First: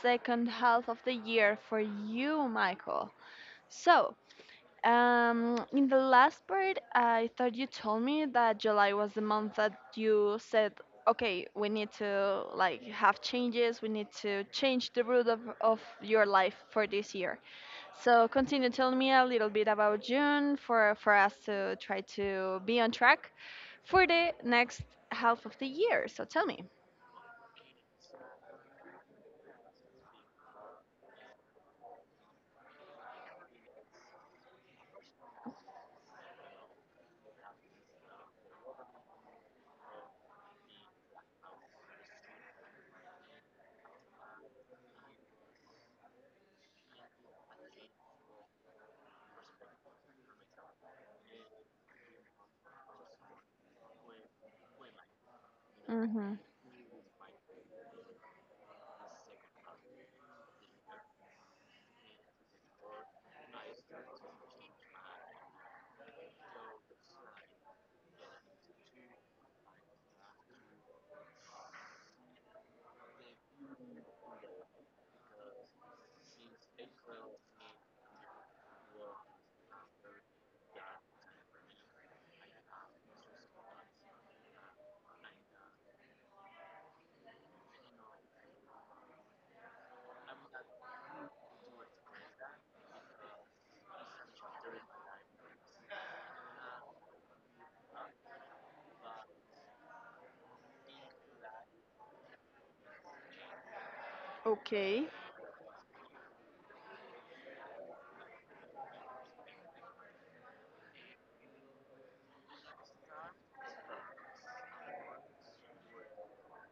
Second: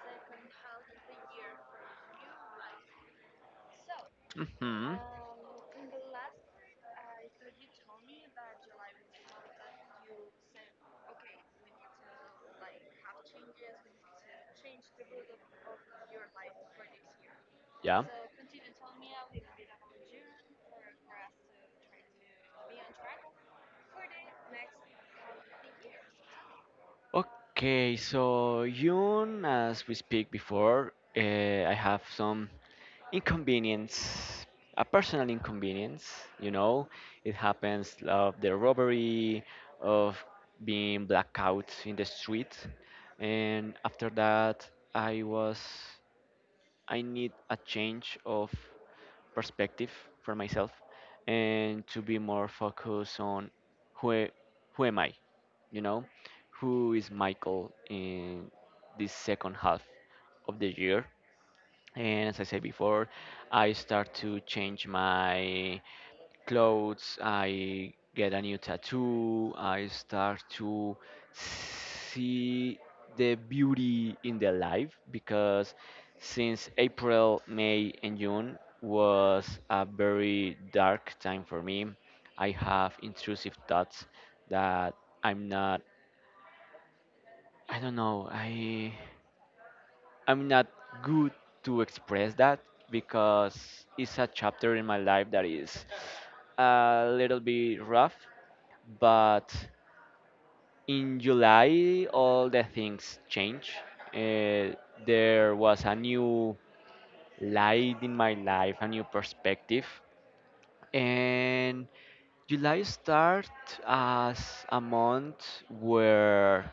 second half of the year for you, Michael. So, hmm in the last part, I thought you told me that July was the month that you said, okay, we need to like have changes, we need to change the route of your life for this year. Yeah. So, continue telling me a little bit about June for us to try to be on track for the next half of the year. So, tell me. Okay, so Yun, as we speak before, I have some inconvenience, a personal inconvenience, you know. It happens of the robbery, of being blackout in the street. And after that, I was, I need a change of perspective for myself and to be more focused on who a- who am I, you know, who is Michael in this second half of the year. And as I said before, I start to change my clothes, I get a new tattoo, I start to see the beauty in the life because since April, May, and June was a very dark time for me. I have intrusive thoughts that I'm not, I don't know, I, I'm not good to express that because it's a chapter in my life that is a little bit rough but in July all the things changed. Uh, Okay. there was a new light in my life, a new perspective, and July start as a month where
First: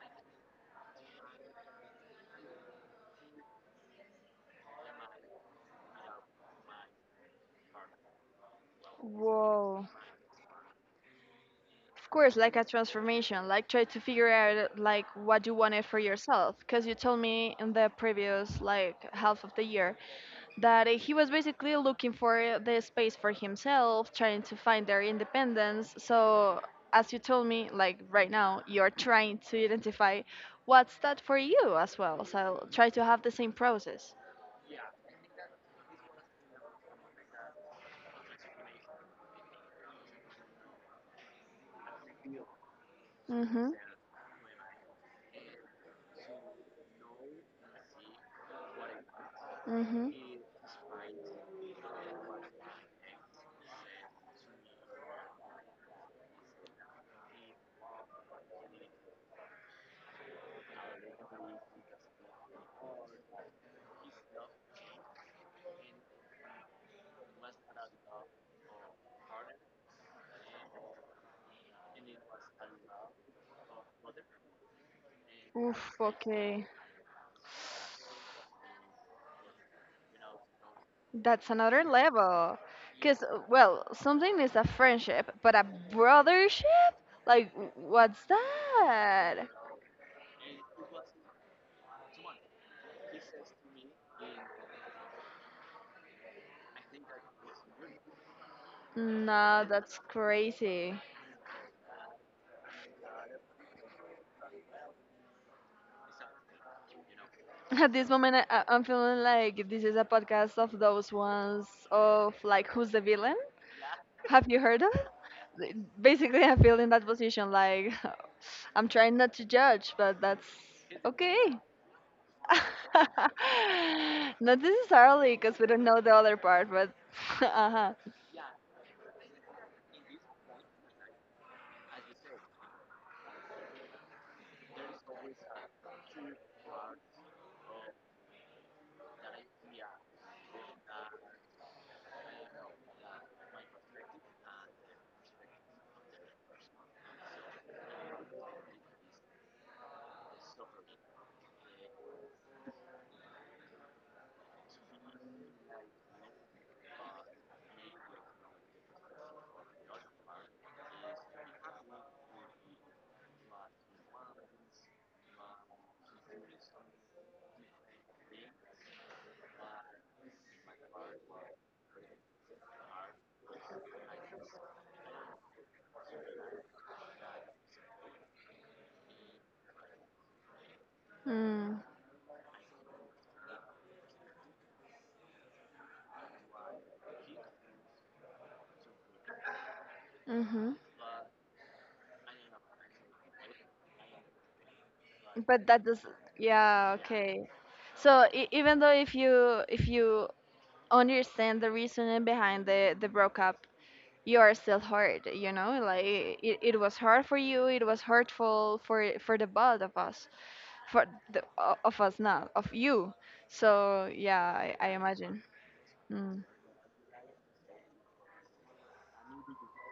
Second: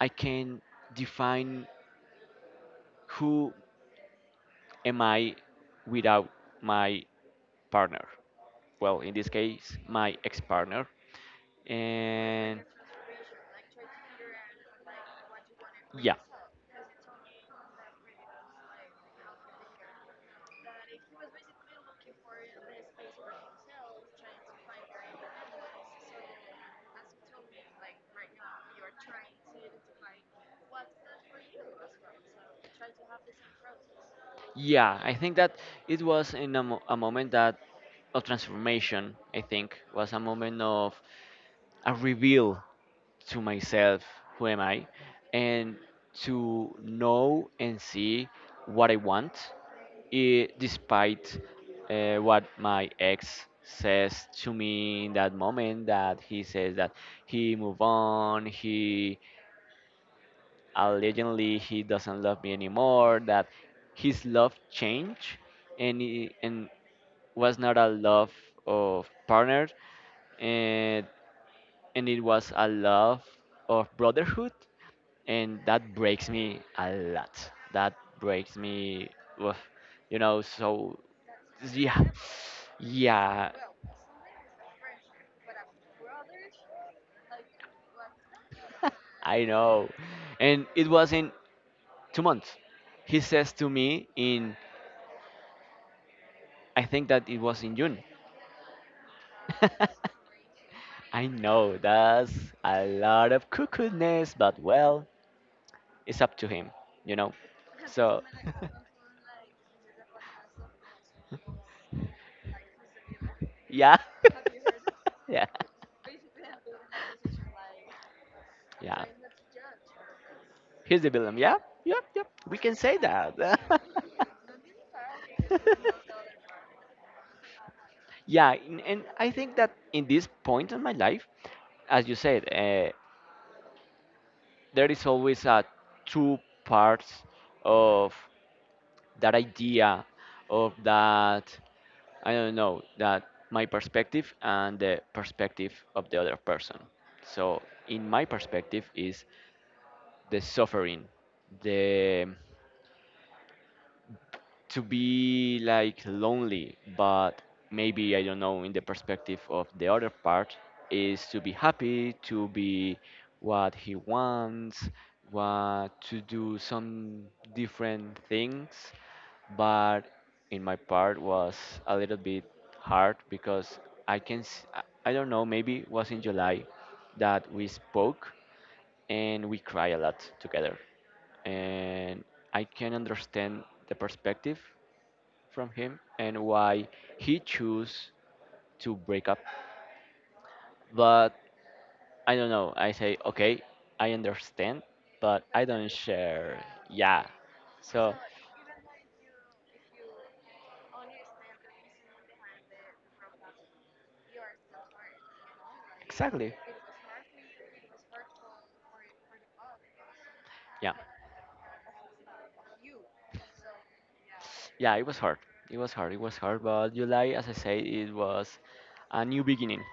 I can define who am I without my partner. Well, in this case, Whoa. my ex-partner Of course, like and a transformation, like try to figure out like what you wanted for yeah. yourself. Because you told me in the previous like half of the year that he was basically looking for the space for himself, trying to find their independence. So as you told me, like right now, you're trying to identify what's that for you as well. So try to have the same process. Yeah, I think that it was in a moment that of transformation. I think was a moment of I reveal to Mhm. myself who am I and to know and see what I want, Mhm. Despite what my ex says to me in that moment that he says that he moved on he allegedly he doesn't love me anymore, that his love changed and was not a love of partner and it was a love of brotherhood and Oof. that breaks me Okay. a lot. That breaks me, oof, you know. So That's another yeah, level. Because, yeah, well, something is a friendship, but a brothership? Like, what's I that? know. And it was in 2 months. He says to me in, I think that it was in June. No, that's crazy. I know that's a lot of cuckoo but well, it's up to him, you know. At this So moment, I'm feeling like this is a podcast of those ones of, like, who's the villain? yeah, Have you heard of it? yeah, Basically, I feel in that position, like, I'm yeah. trying not to judge, but that's Here's the villain. okay. Yeah, yep, yep. We can say that. Not necessarily, because we don't know the other part, but uh-huh. Yeah, and I think that in this point in my life, as you said, there is always two parts of that idea of that I don't know that my perspective and the perspective of the other person. So in my perspective is the suffering, the to be like lonely, but maybe I don't know in the perspective of the other part is to be happy, to be what he wants, what to do some different things. But in my part was a little bit hard because I can s- I I don't know maybe it was in July that we spoke and we cry a lot together Mm, and I can understand the perspective from him and why he chose to break up. hmm. But I don't know. I say, okay, I understand, but I But that don't does, share. yeah, Yeah. okay. So, So, e even though if you understand the reasoning behind the breakup, you are still hurt, you know? Like exactly. it was hard for you, it was hurtful for the both of us, Yeah. for of us not, of you. So yeah, I Yeah, it was hard. imagine. It was hard. It was Mm, hard. But July, as I say, it was a new beginning.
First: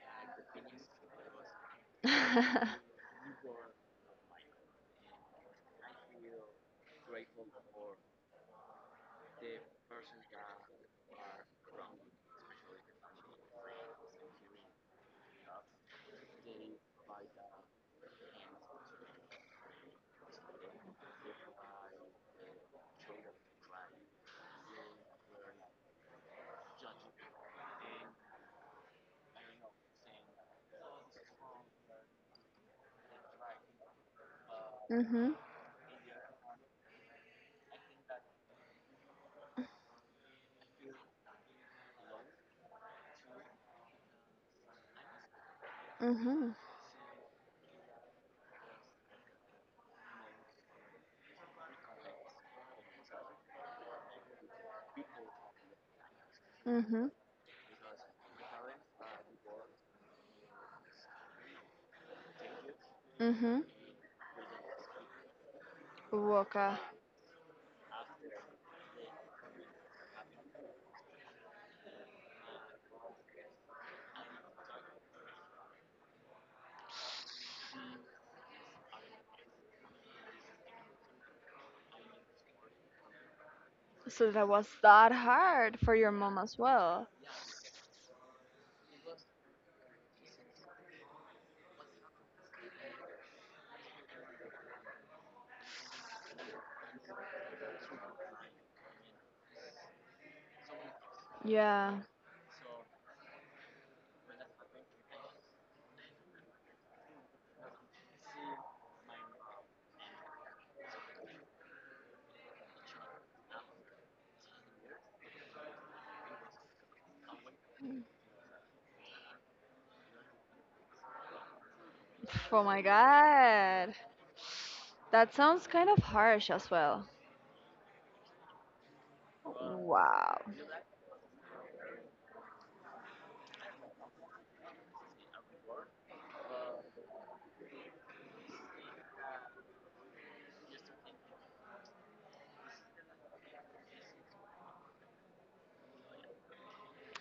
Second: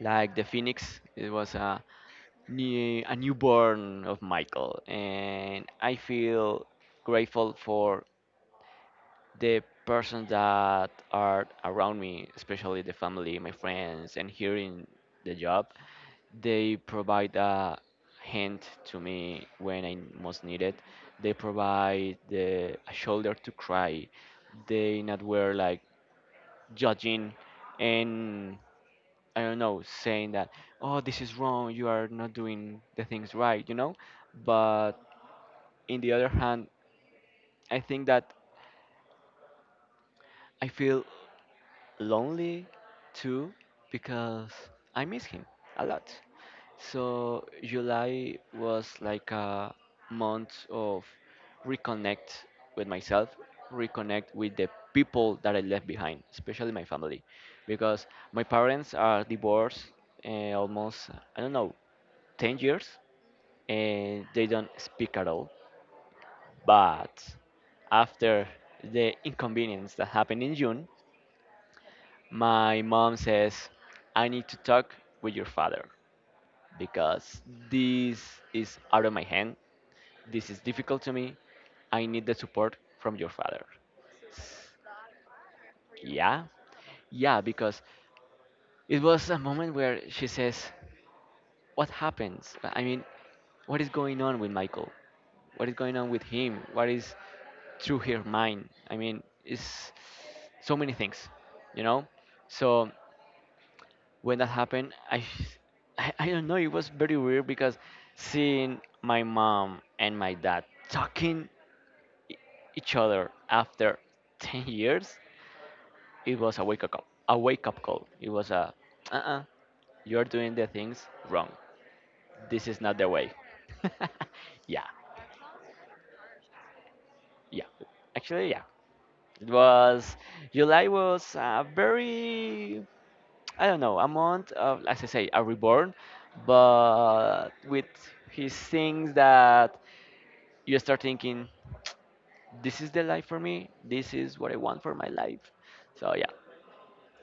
Like the Phoenix, it was a mm. A newborn of Michael, and I feel grateful for the persons that are around me, especially the family, my friends, and here in the job, they provide a hand to me when I most need it. They provide a shoulder to cry. They not were like judging, and I don't know, saying that, oh, this is wrong, you are not doing the things right, you know? But Mhm. in the other hand, I think that I feel lonely too because I miss him a lot. Mhm. So July was like a month of reconnect with myself, reconnect with the people that I left behind, especially my Mhm. family, because my parents are divorced almost I don't know 10 years Mhm. and they don't speak at all. Woka. But after the inconvenience that happened in June, my mom says, I need to talk with your father because this is out of my hand. This is difficult to me. I need the support from your father. So that was that hard for your mom Yeah, as well. yeah, because it was a moment where she says, what happens? I mean, what is going on with Michael? What is going on with him? What is through her mind? I mean, it's so many things, you Yeah. know? So when that happened, I, I don't know, it was very weird because seeing my mom and my dad talking e- each other after 10 years, it was a wake up call. It was a, uh-uh, you're doing the things wrong, Oh this is my not the way. god. Yeah, That sounds kind of harsh as well. yeah. Actually, yeah. It was Wow. July was a very I don't know a month of as I say a reborn, but with his things that you start thinking this is the life for me. This is what I want for my life. So yeah,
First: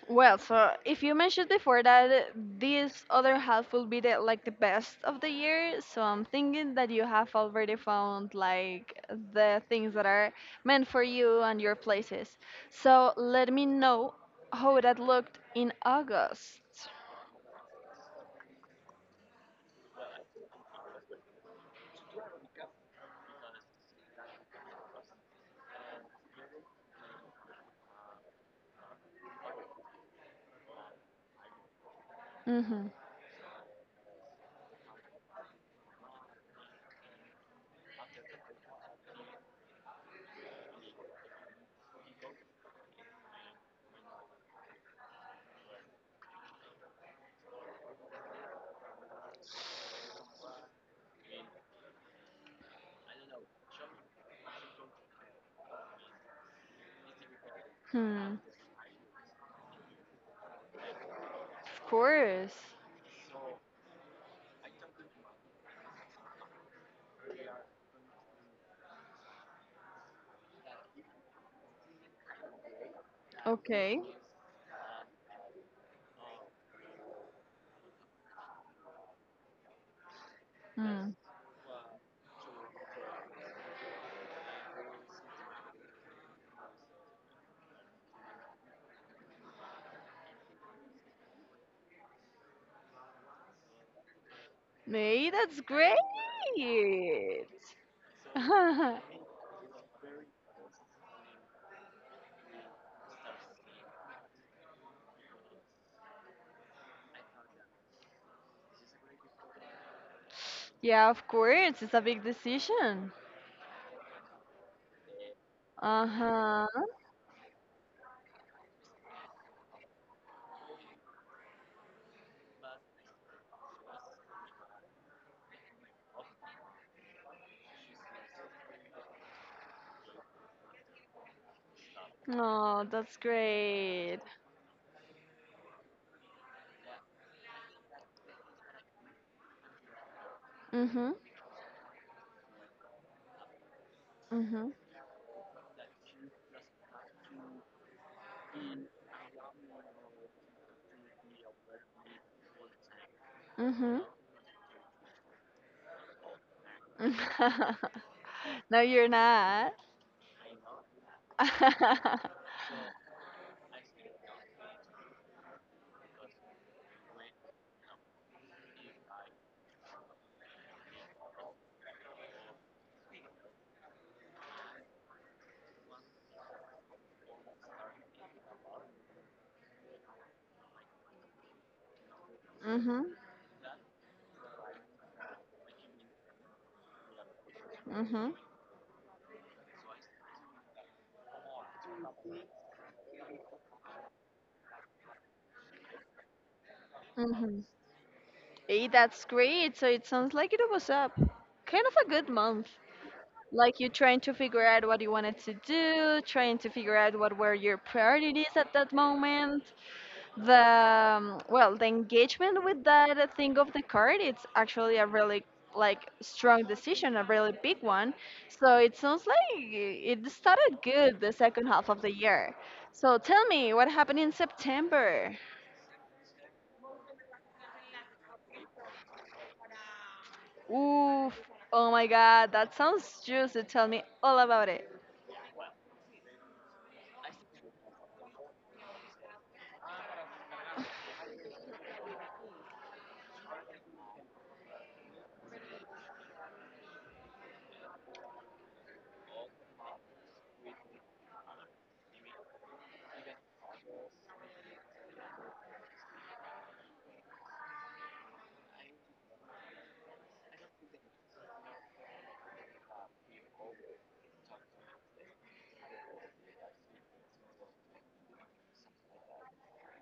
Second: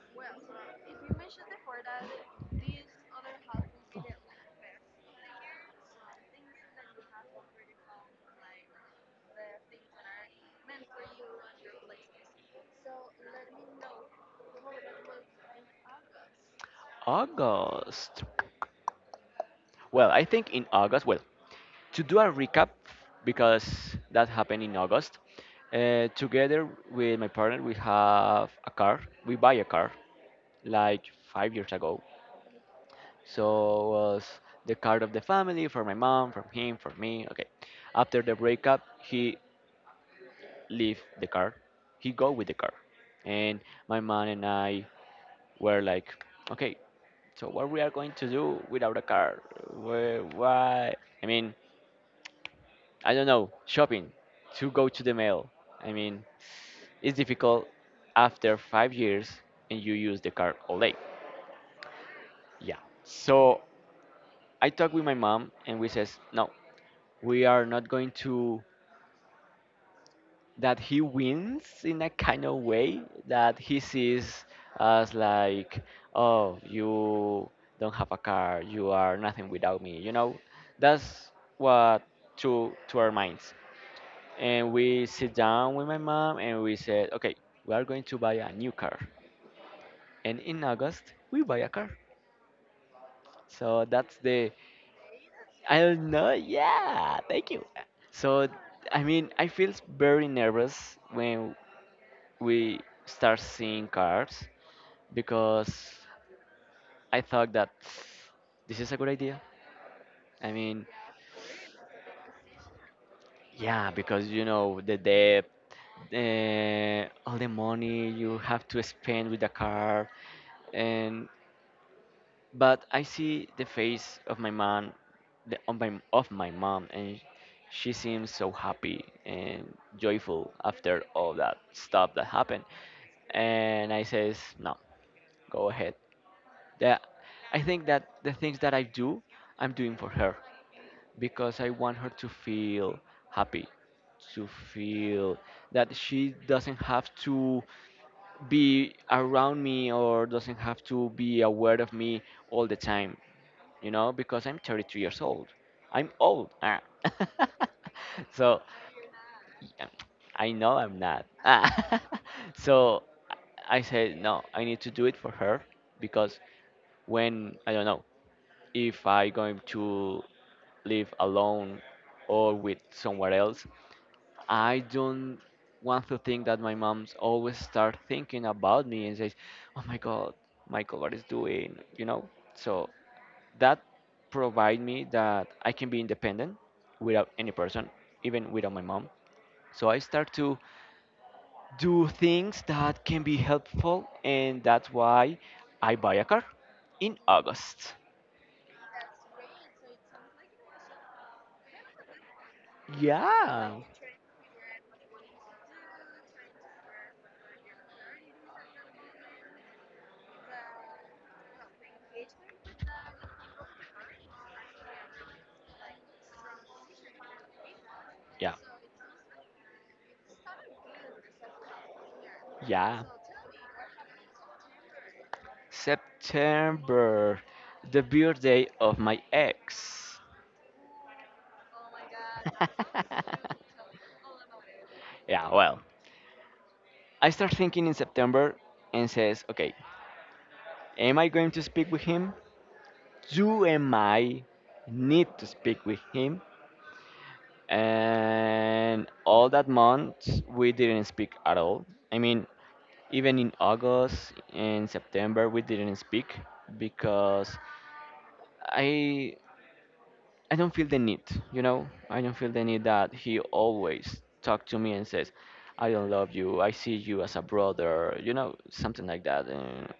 Well, so if you mentioned before that this other half will be the like the best of the year, so I'm thinking that you have already found like the things that are meant for you and your places. So let me know how that looked in August. August. Well, I think in August. Well, to do a recap because that happened in August. Together with my partner, we have a car. We buy a car like 5 years ago. Mm-hmm. So was the car of the family for my mom, for him, for me. Okay. After the breakup, he leave the car. He go with the car, and my mom and I were like, okay, so what we are going to do without a car? Where, why? I mean, I don't know, shopping to go to the mail. I mean, it's difficult Hmm. after 5 years and you use the card all day. Of course. Yeah. So I talked with my mom and we says, no, we are not going to that he wins in a kind of way that he Okay. sees us like, oh, you don't have a car, you are nothing without me. You know, Hmm. that's what to our minds. And we sit down with my mom and we said, okay, we are going to buy a new car. And in August, we buy a car. So that's the, May that's I great. don't know, yeah, thank you. So, I mean, I feel very nervous when we start seeing cars because I thought that this is a good idea. I mean, Yeah, of course. It's a big decision. yeah, because you know, the debt, Uh huh. All the money you have to spend with the car, and but I see the face of my mom, of my mom, and she seems so happy and joyful after all that stuff that happened. Oh, that's And I great. says, no, go ahead. That I think that the things that I do, I'm doing for her Mm-hmm. because I want her to feel happy, to Mm-hmm. feel that she doesn't have to be around me or doesn't have to be aware of me all the time, you Mm-hmm. know, because I'm 33 years old. I'm old. Ah. So No, you're not. um, I know I'm not. Ah. So I said, no, I need to do it for her because when, I don't know, if I going to live alone or with somewhere else, I don't want to think that my mom's always start thinking about me and says, oh my God, Michael, what is doing? You know? So Mm-hmm. that provide me that I can be independent without any person, Mm-hmm. even without my mom. So I start to do things that can be helpful, and that's why I buy a car in Mm-hmm. August. Hey, that's great. So it sounds like it was up, kind of a good month. Like Yeah. you trying to figure out what you wanted to do, trying to figure out what were your priorities at that moment. The well, the engagement with that thing of the card, it's actually a really like strong decision, a really big one. Yeah, So it sounds like it started good, the second half of the year. yeah. So tell me what happened in September. September, the birthday of my ex. Oof. Oh my god, that sounds juicy. Tell me all about it. Yeah, well, I start thinking in September and says, okay, am I going to speak with him? You and I need to speak with him. And all that month, we didn't speak at all. I mean, even in August and September, we didn't speak because I I don't feel the need. You know, I don't feel the need that he always talk to me and says, "I don't love you. I see you as a brother." You know, something like that. And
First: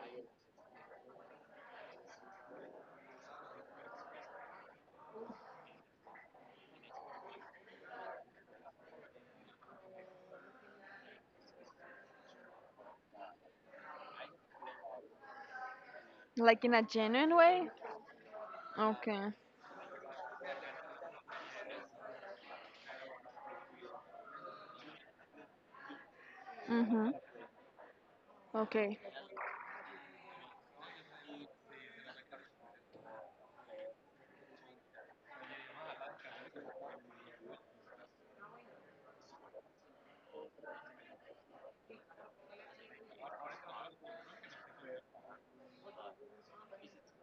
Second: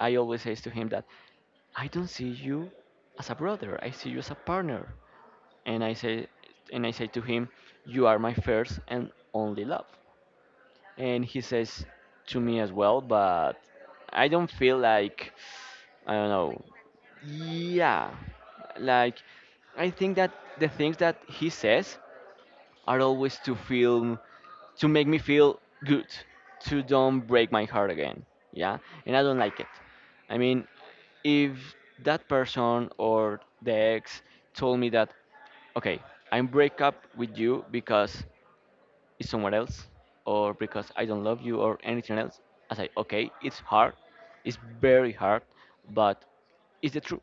I always say to him that I don't see you as a brother. I see you as a partner. and I say and I say to him, "You are my first and only love." And he says to me as well, but I don't feel like I don't know. Like in a genuine way. Yeah, like Okay. I think that the things that he says are always to feel to make me feel good, to Mm-hmm. don't break my heart again. Yeah, Okay. and I don't like it. I mean, if that person or the ex told me that, okay, I'm break up with you because it's someone else, or because I don't love you, or anything else, I say, okay, it's hard, it's very hard, but it's the truth,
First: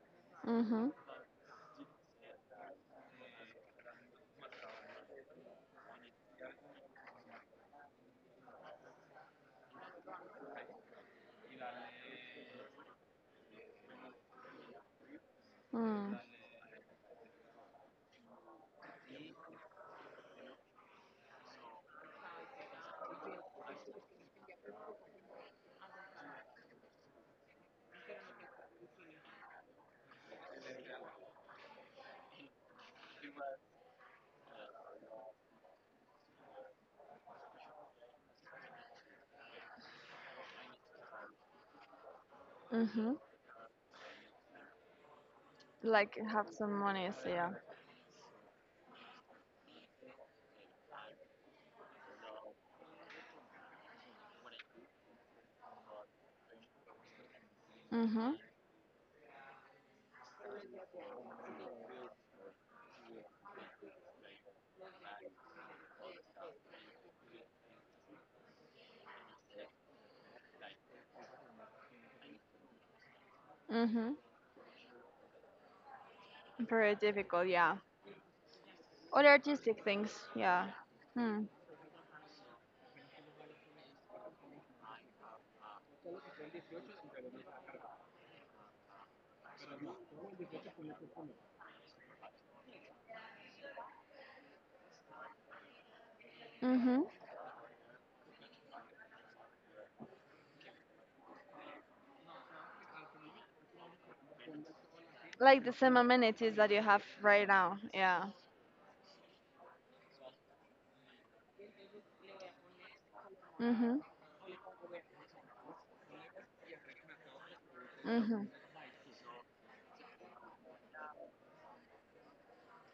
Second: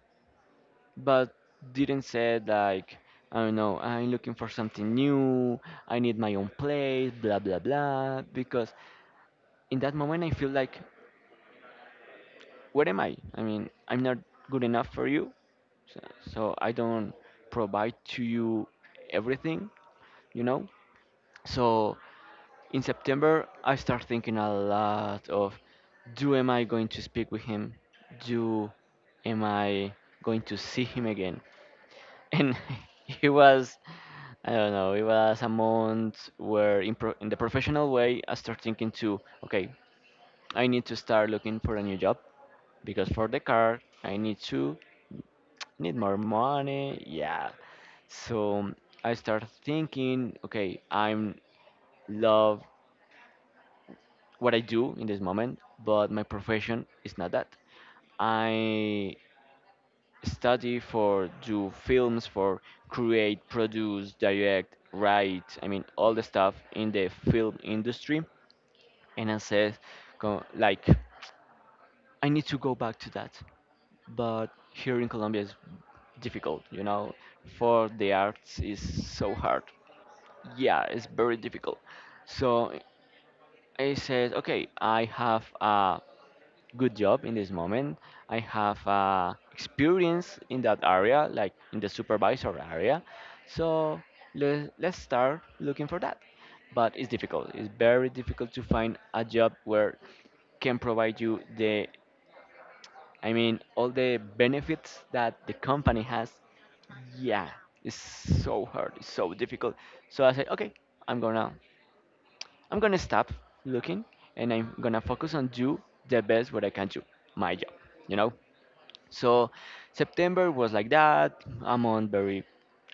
Mm-hmm. but didn't say like I don't know, I'm looking for something new, I need my own place, blah blah blah. Because in that moment I feel like, where am I? I mean, I'm not good enough for you, so, Mm-hmm. so I don't provide to you everything, you know. So in September I start thinking a lot of, do am I going to speak with him? Do am I going to see him again? And he was I don't know. It was a month where, in the professional way, I start thinking to, okay, I need to start looking for a new job because Mm-hmm. for the car, I need Like more have some money. monies, Yeah. yeah. So I start thinking, okay, I'm love what I do in this moment, but my profession is not that. Mm-hmm. I study for do films for create, produce, direct, write, I mean all the stuff in the film industry. And I said, go, like, I need to go back to that. Mm-hmm. But here in Colombia is difficult, you Very know. difficult, yeah. For the arts is Other so hard. artistic things, yeah. Yeah, it's very Hmm. difficult. So I said, okay, I have a good job in this moment. I have experience in that area, like in the supervisor area. So let's start looking for that. But Mm-hmm. it's difficult. It's very difficult to find a job where can provide you the, I mean, all the benefits that the Like the same company has. amenities that you have right Yeah, now, it's yeah. so hard. It's so difficult. So I said, okay, I'm gonna I'm gonna stop Mm-hmm. looking, and I'm gonna focus on do the best what I can do, my job, you know? Mm-hmm. So September was like that. I'm on very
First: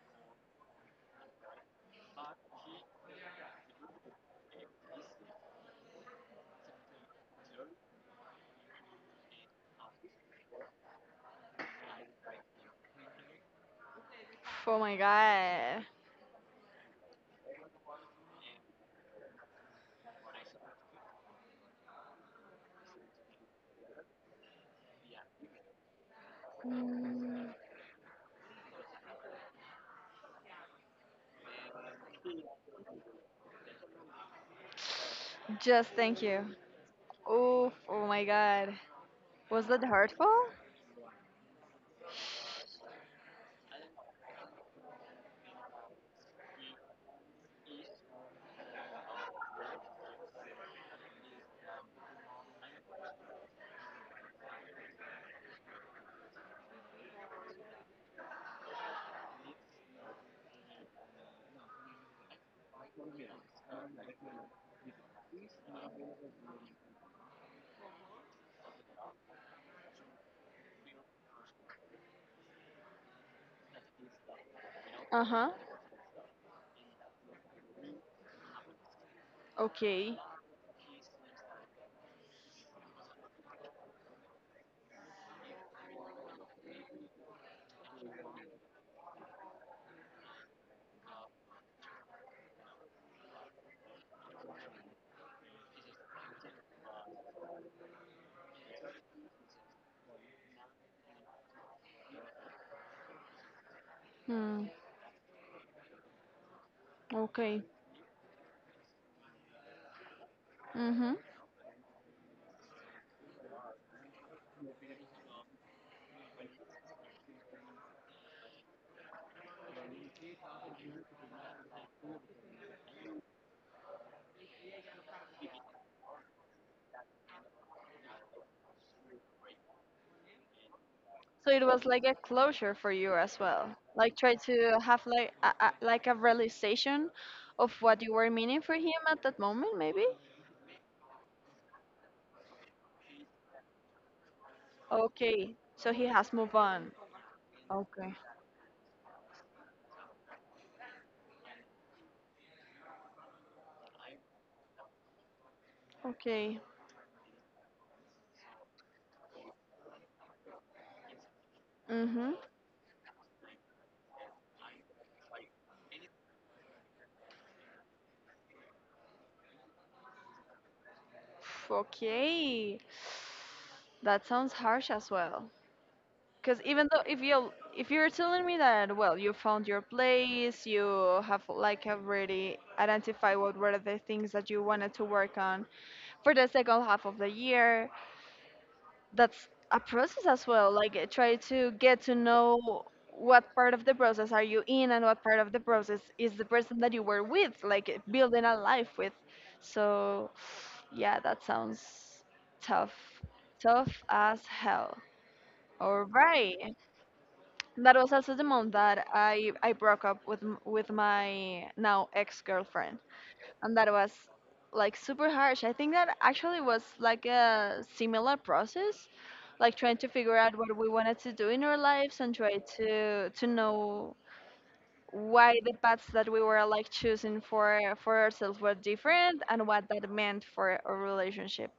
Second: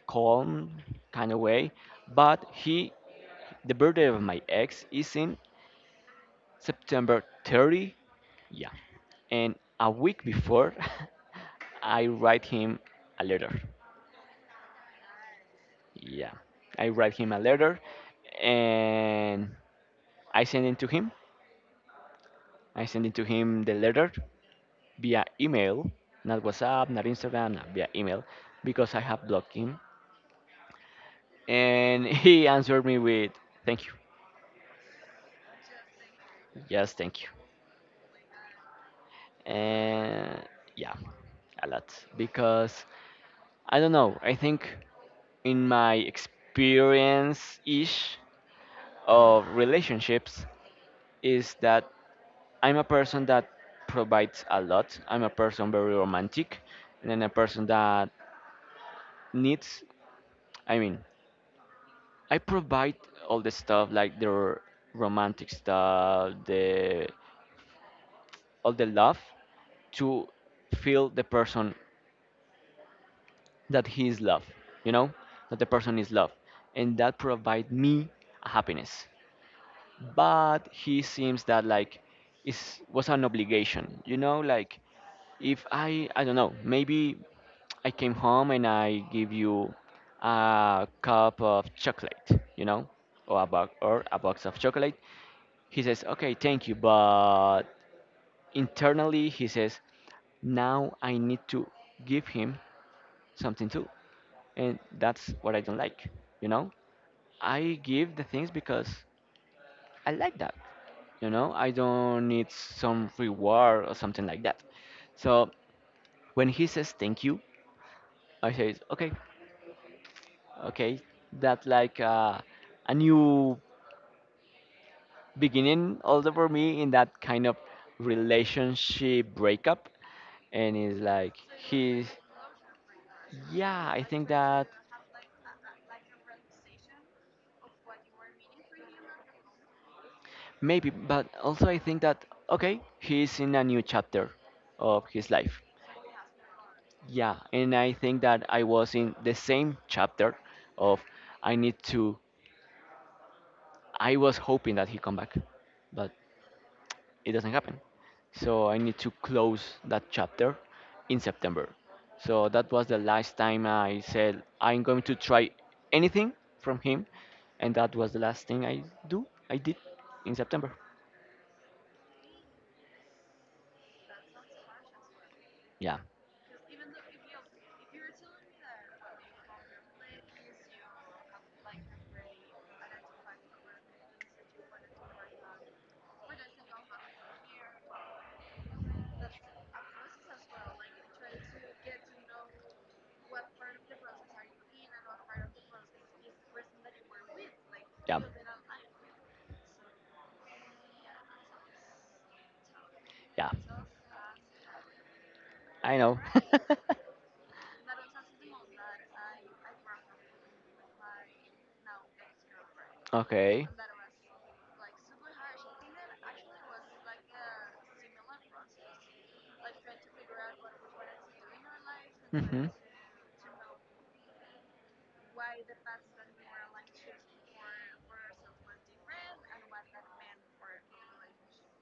calm kind of way. But he, the birthday of my ex is in September 30. Yeah. And a week before, I write him a letter. Oh my god. Yeah. I write him a letter and I send it to him I sent it to him the letter via email, not WhatsApp, not Mm. Instagram, not via email, because I have blocked him. And he answered me with, thank you. Just thank you. Yes, thank you. Oh, oh my god. Was that And hurtful? yeah, a lot. Because I don't know, I think in my experience ish of relationships is that I'm a person that provides a lot. I'm a person very romantic, and then a person that needs, I mean, I provide all the stuff like the romantic stuff, the all the love to feel the person that he is love, you know, Uh-huh. that the person is love, and that provide me happiness. Okay. But he seems that like is was an obligation, you know, like if I don't know, maybe I came home and I give you a cup of chocolate, you know, or a box of chocolate. He says, okay, thank you. But internally, he says, now I need to give him something too. Hmm. And that's what I don't like. You know, Okay. I give the things because I like that. Mm-hmm. You know, I don't need some reward or something like that. So when he says thank you, I say, okay, okay, that's like a new beginning also for me in that kind of relationship breakup, and it's like So it was like he's, a closure for you as well. yeah, I Like think try that, to have like like a realization of what you were meaning for him at that moment, maybe? maybe, but also I think that, okay, he's in a new chapter of his Okay, life. so he has moved on. Yeah, and I Okay. think that I was in the same chapter of, I need to, I was hoping that he come back, but Okay. it doesn't happen. So I need to close that chapter in September. Mm-hmm. So that was the last time I said I'm going to try anything from him, and that was the last thing I do. I did in September. Okay. That sounds harsh as well. Yeah. Because even though if you if you're telling me that well, you found your place, you have like already identified what were the things that you wanted to work on for the second half of the year, that's a process as well, like try to get to know what part of the process are you in and what part of the process is the person that you were with, like Yeah. building a life with. So yeah, that sounds tough, Yeah. tough as hell. I All know. right, that was also the month that I broke up with with my now ex-girlfriend, Okay. and that was like super harsh. I think that actually was like a similar process, like trying to figure out what we wanted to do in our lives and try Hmm. to know why the paths that we were like choosing for ourselves were different and what that meant for our relationship.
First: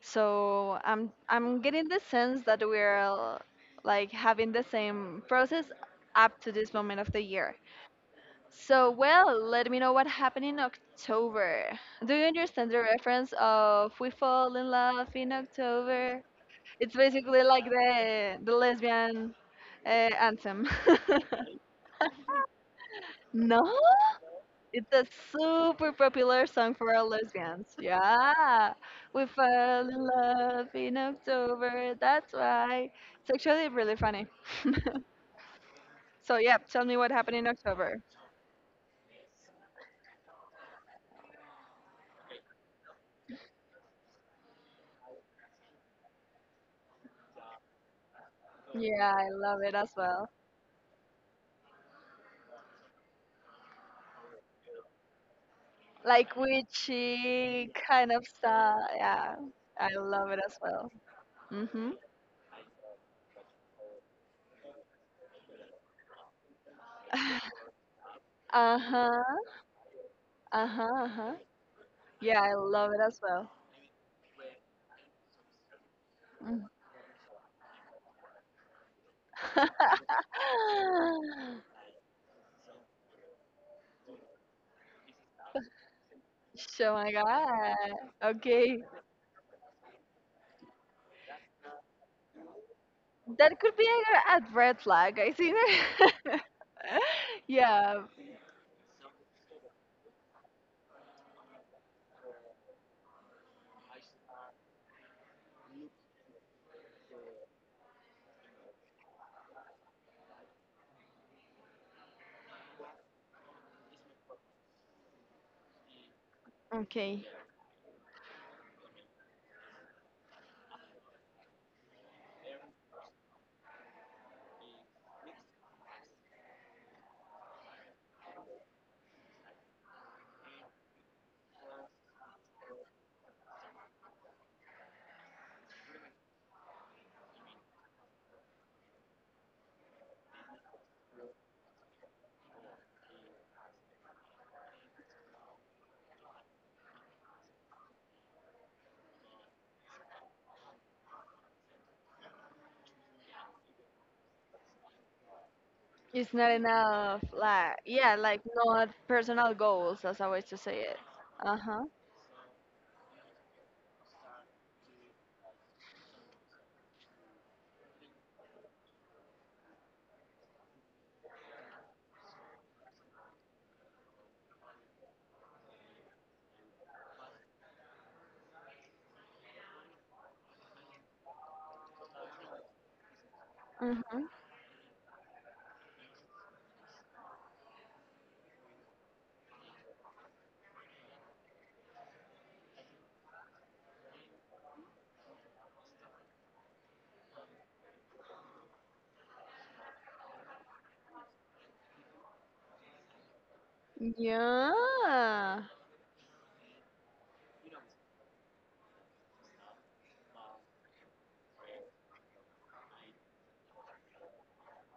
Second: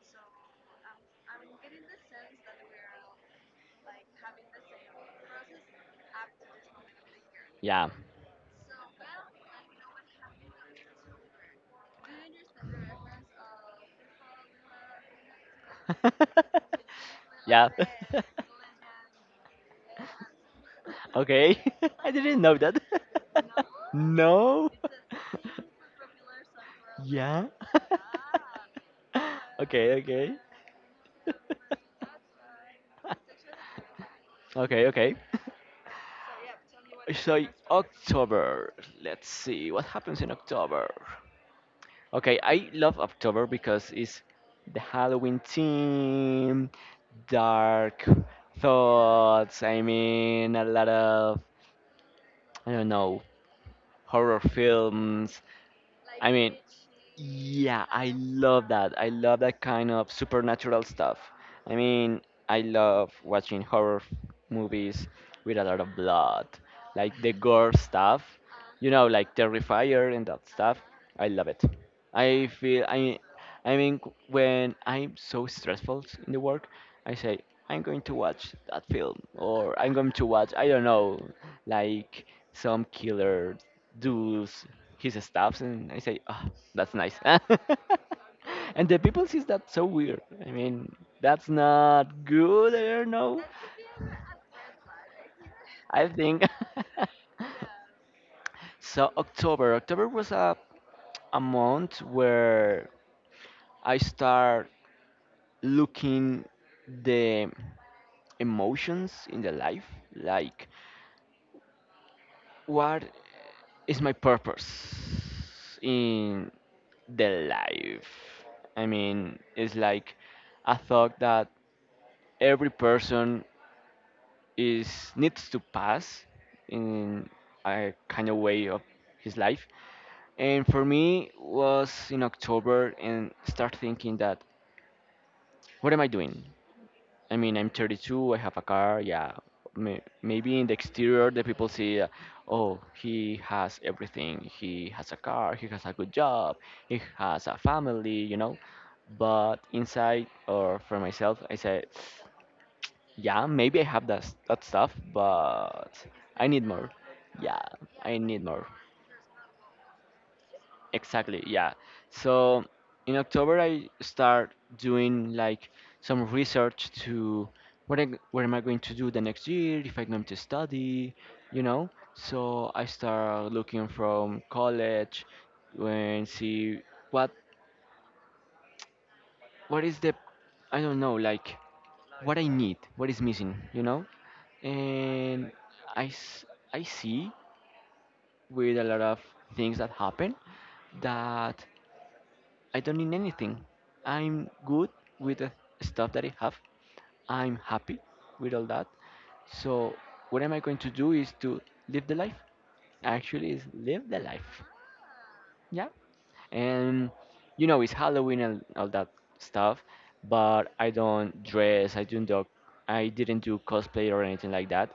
So I'm getting the sense that we're like having the same process up to this moment of the year. Yeah. So, well, let me know what happened in October. Do you understand the reference of "We Fall in Love in October"? It's basically like Yeah. the lesbian anthem. Okay. I didn't know that. No? No. It's a super popular song for all Yeah. lesbians. Yeah. We fell Okay, in okay. love in October. That's why. It's actually really funny. Okay, okay. So, yeah, tell me what happened So in October. October, let's see what happens in October. Okay, I love October because it's the Halloween theme, dark Yeah, I love thoughts. it I as well. mean, a lot of, I don't know, horror films. I Like mean, witchy yeah, kind I of love style. that. I Yeah, love that I kind of love it as supernatural well. stuff. I Mm-hmm. mean, I love watching movies with a lot of blood, like the gore stuff, Uh you know, huh. like Terrifier and that Uh stuff. huh. Uh I huh. love it. Yeah, I I feel love it as I well. I mean, when I'm so stressful in the Mm. work, I say, I'm going to watch that film, or I'm going to watch, I don't know, like some killer does his stuffs, and I say, oh, that's So my nice. god. Okay, And the people sees that so weird. I mean, that's not good, I don't know. that could be a red flag, I think. I think. Yeah. So October, October was a month where I start. Looking the emotions in the life, like what is my purpose in Okay. the life. I mean, it's like a thought that every person is needs to pass in a kind of way of his life, and for me was in October, and start thinking that, what am I doing? I mean, I'm 32, I have a car, yeah. Maybe in the exterior, the people see, oh, he has everything. He has a car, he has a good job, he has a family, you know. But inside, or for myself, I say, yeah, maybe I have that, that stuff, but It's I not need more. enough. Yeah, Like yeah, I like need more. not personal goals, as I was to say it. Exactly, Uh yeah. huh. So in October, I start doing like some research to what I, what am I going to do the next year, if I'm going to study, you know. So I start looking from college and see what what is the I don't know, like what I need, what is missing, you know. Mm-hmm. And I s- I see with a lot of things that happen that I don't need anything. I'm good with the stuff that I have. I'm happy with all that. So what am I going to do is to live the life. Actually, is live the life. Yeah. Yeah. And you know, it's Halloween and all that stuff, but I don't dress. I don't do. I didn't do cosplay or anything like that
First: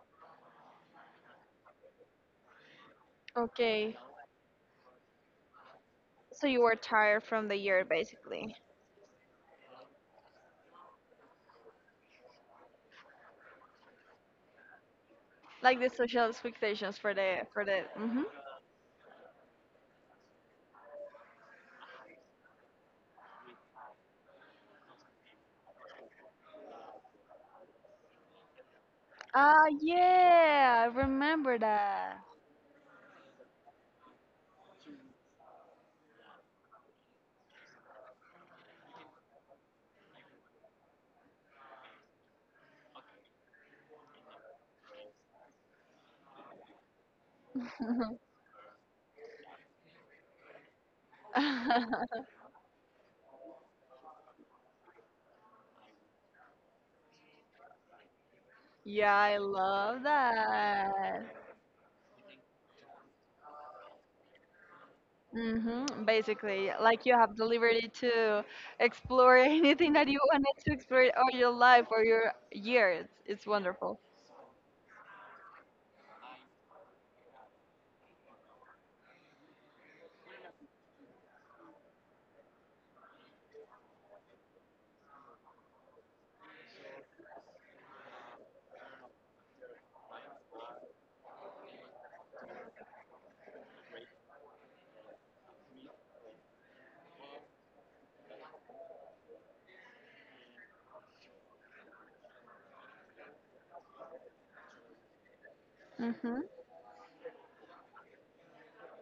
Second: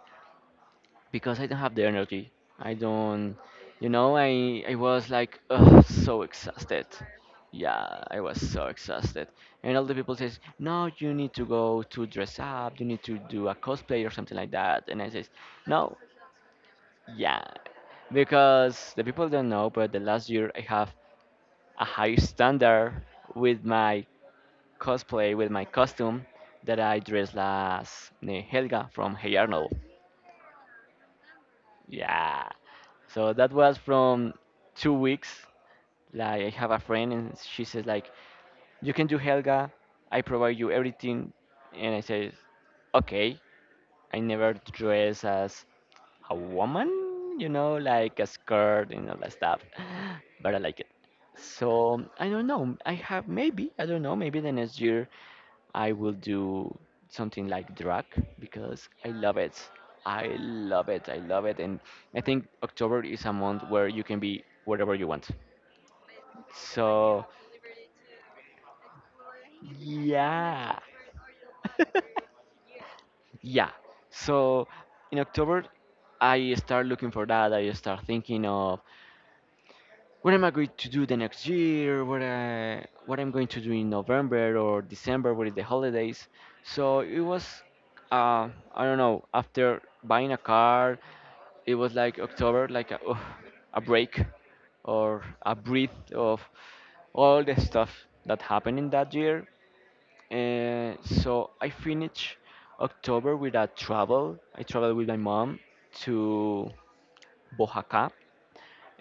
because I don't have the energy. I don't, you Okay. know, I was like ugh, so So you were exhausted. tired from the year, Yeah, I was basically. so exhausted. And all the people says, "No, you need to go to dress up. You need to do a cosplay or something like that." And I says, Like the "No, social expectations yeah, for the hmm. because the people don't know, but the last year I have a high standard with my cosplay, with my costume, that I dress as Helga from Hey Ah Arnold. yeah, I remember that. Yeah. So that was from 2 weeks. Like I have a friend and she says like, you can do Helga. I provide you everything. And I say, okay. I never dress as a woman, you know, like a skirt and all that stuff. But I like it. So I don't know. I have, maybe, I don't know. Maybe the next year I will do something like drag because I Yeah, I love it. love I love it. I that. love it. And I think October is a month where you can be whatever you want. Hmm. Basically, like you So have the liberty to explore anything that you wanted to yeah. explore all your life or your year. It's Yeah. wonderful. So in October, I start looking for that. I start thinking of what am I going to do the next year? What I'm going to do in November or December? What is the holidays? So it was, uh, I don't know. After buying a car, it was like October, like a, oh, a break or a breath of all the stuff that happened in that year. And so I finished October with a travel. I traveled with my mom Hmm. to Bojaca,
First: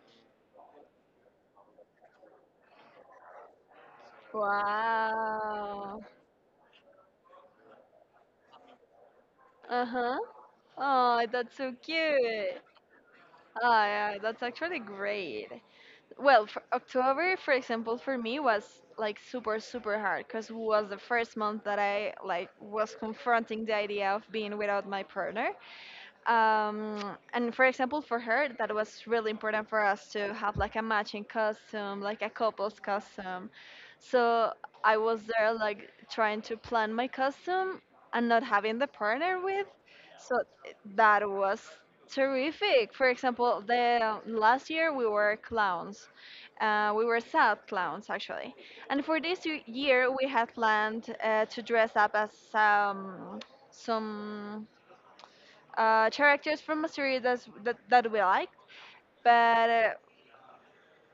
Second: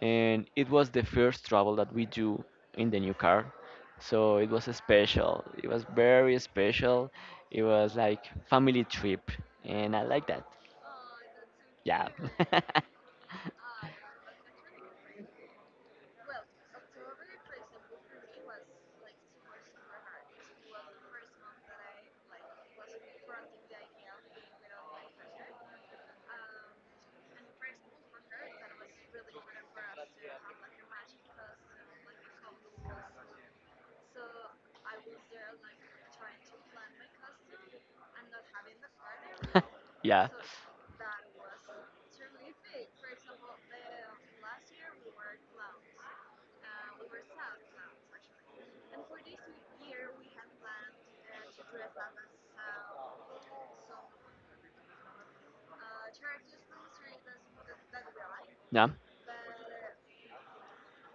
and it was the first travel that we do in the new car. So it was special. It was Wow. very special. It was like family trip, and I Uh-huh. like that. Oh, that's so Yeah. cute. Oh, yeah, that's actually great. Well, for October, for example, for me was like super, super hard because was the first month that I like was confronting the idea of being without my partner, and for example for her, that was really important for us to have like a matching costume, like a couple's costume. So I was there like trying to plan my costume and not having the partner with, so that was terrific. For example, the last year we were clowns, we were sad clowns actually, and for this year we had planned to dress up as some characters from a series that that we like, Yeah. But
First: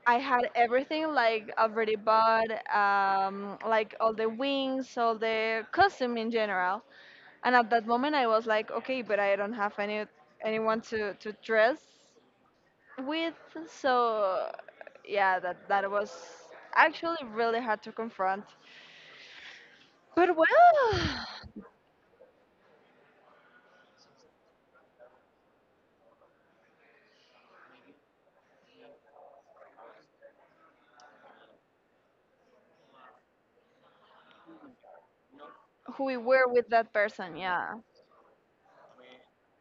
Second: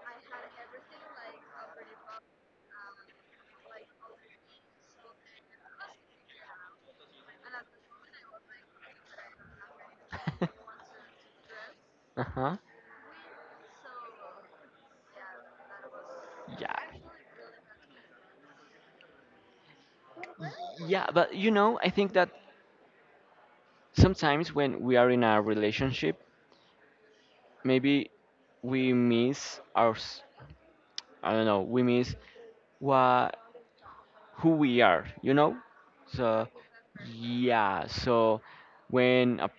I had everything like already bought, like all the wings, all the costume in general. And at that moment, I was like, okay, but I don't have any dress. anyone to dress Uh-huh. with, so yeah, that that was So yeah. actually really hard to confront. But To yeah, well, but you know, I think that sometimes when we are in a relationship, maybe we miss I don't know, we miss what, who we are, you know. who we were So with that person, yeah. yeah, so when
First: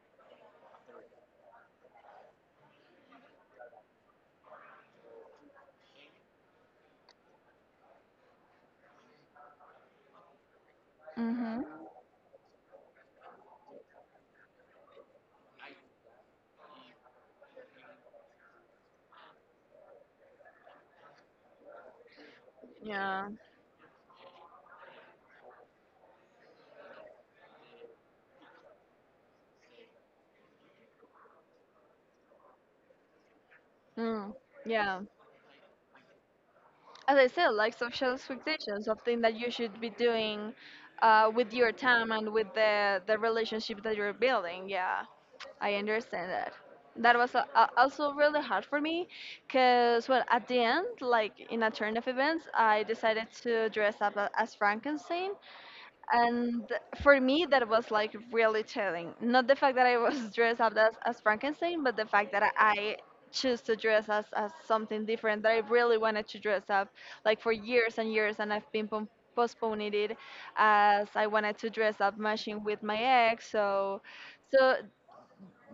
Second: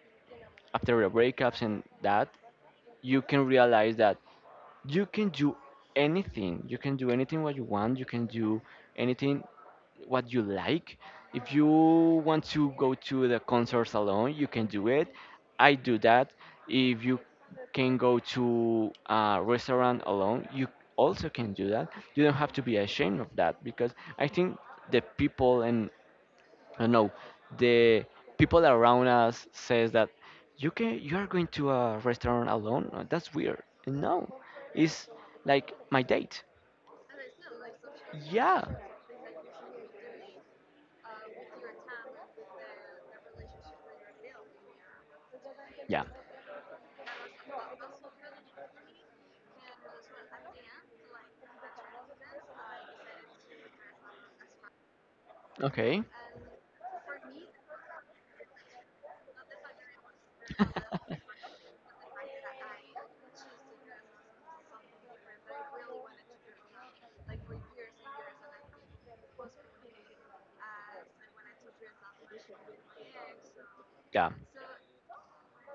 after the breakups and that, you can realize that you can do anything. You can do anything what you want, you can do anything what you like. If Mhm. you want to go to the concerts alone, you can do it. I do that. If you can go to a restaurant alone, you also can do that. You don't have to be ashamed Yeah. of that because I think the people and, I don't know, the people around us says that, you can, you are going to a restaurant alone. That's weird. No, Mm. Yeah. it's like my date. As I said, like social Yeah. expectations, something that you should be doing with your time and with the relationship that you're building. Yeah, I understand that. That was also really hard for me because, well, at the end, like in a turn of events, I decided to dress up as Frankenstein, Okay. and for me, that was like really telling. Not the fact that I was dressed up as Frankenstein, but the fact that I choose to dress as something different that I really wanted to dress up. Like for years and years, and I've been postponing it as I wanted to dress up matching with my ex. So, Yeah. so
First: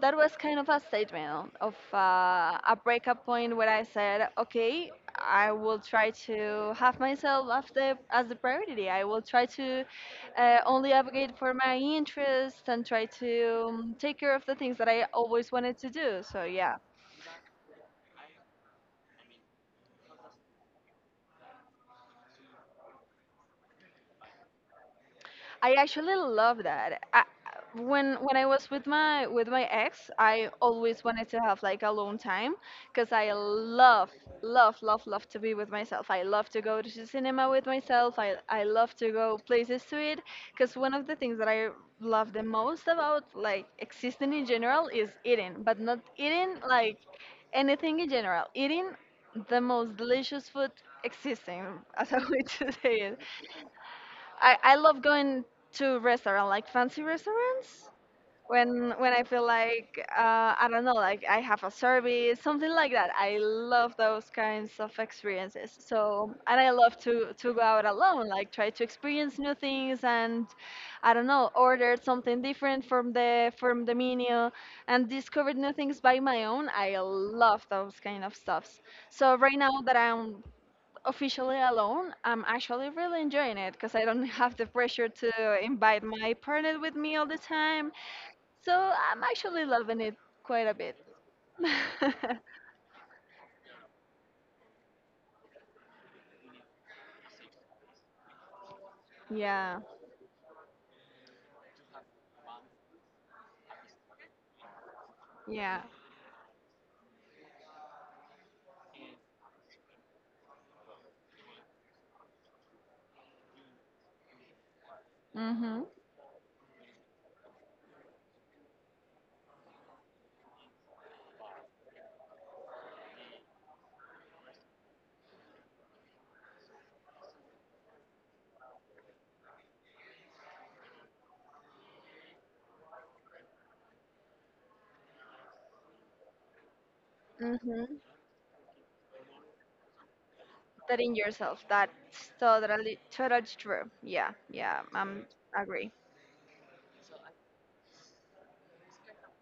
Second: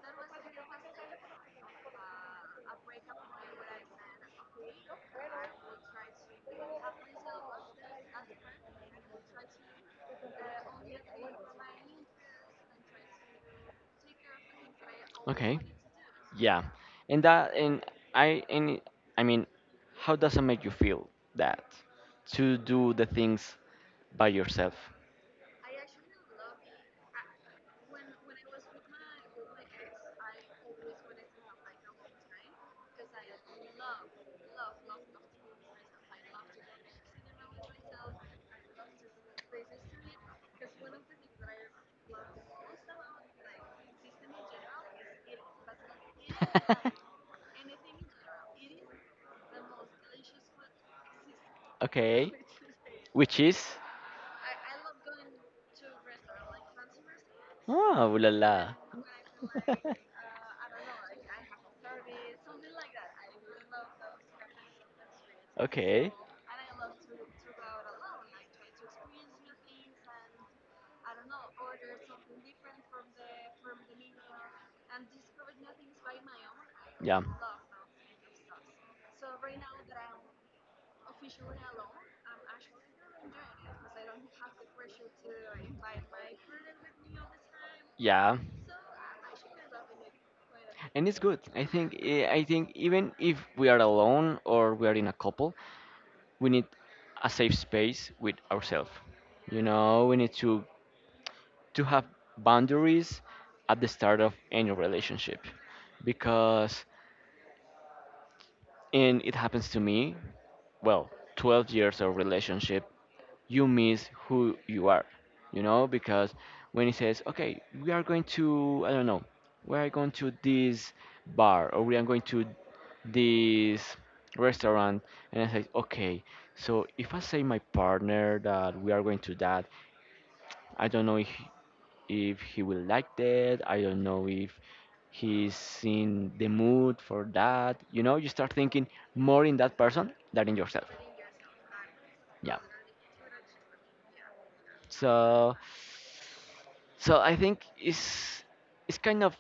that was kind of a statement of a breakup point where I said, okay, I will try to have myself as the priority. I will try to only advocate for my interests and try to take care of the things that I always Okay. wanted to do. So, Yeah. yeah. And I and it- I mean, how does it make you feel that to do the things by yourself? I actually love that. I, when I was with my ex, I always wanted to have like alone time because I love love love love to be with myself. I love to go to the cinema with myself. I love to go places to eat because one of the things that I love the most about like existing in general is eating, but not eating like anything in general. Eating the most delicious food existing, as I Okay. would to say it. Which is? I love Oh. going to restaurant like fancy restaurants Ah, ooh la la. When I feel like I don't know, like I have a service, something like that. I love those kinds of experiences. Okay. So and I love to go out alone, like try to experience new things and I don't know, order something different from the menu and discover new things by my own. I Yeah. love those kind of stuffs. So right now that I'm officially alone, I'm actually really enjoying it because I don't have the pressure to invite my partner with me all the time. Yeah, So I'm actually loving it quite a bit. and it's good. I think eh, I think even if we are alone or we are in a couple, we need a safe space with ourselves. You Yeah, know, we need to have boundaries at the start of any relationship yeah. because— and it happens to me, well, 12 years of relationship, you miss who you are, you know, Mhm. because when he says, okay, we are going to, I don't know, we are going to this bar, or we are going to this restaurant, and I say, okay, so if I say my partner that we are going to that, I don't know if he will like that, I don't know if he's in the mood for that, Mhm. you know, you start thinking more in that person than in yourself. That in yourself. That's Yeah. totally true. Yeah, yeah. I'm So agree. so I think it's kind of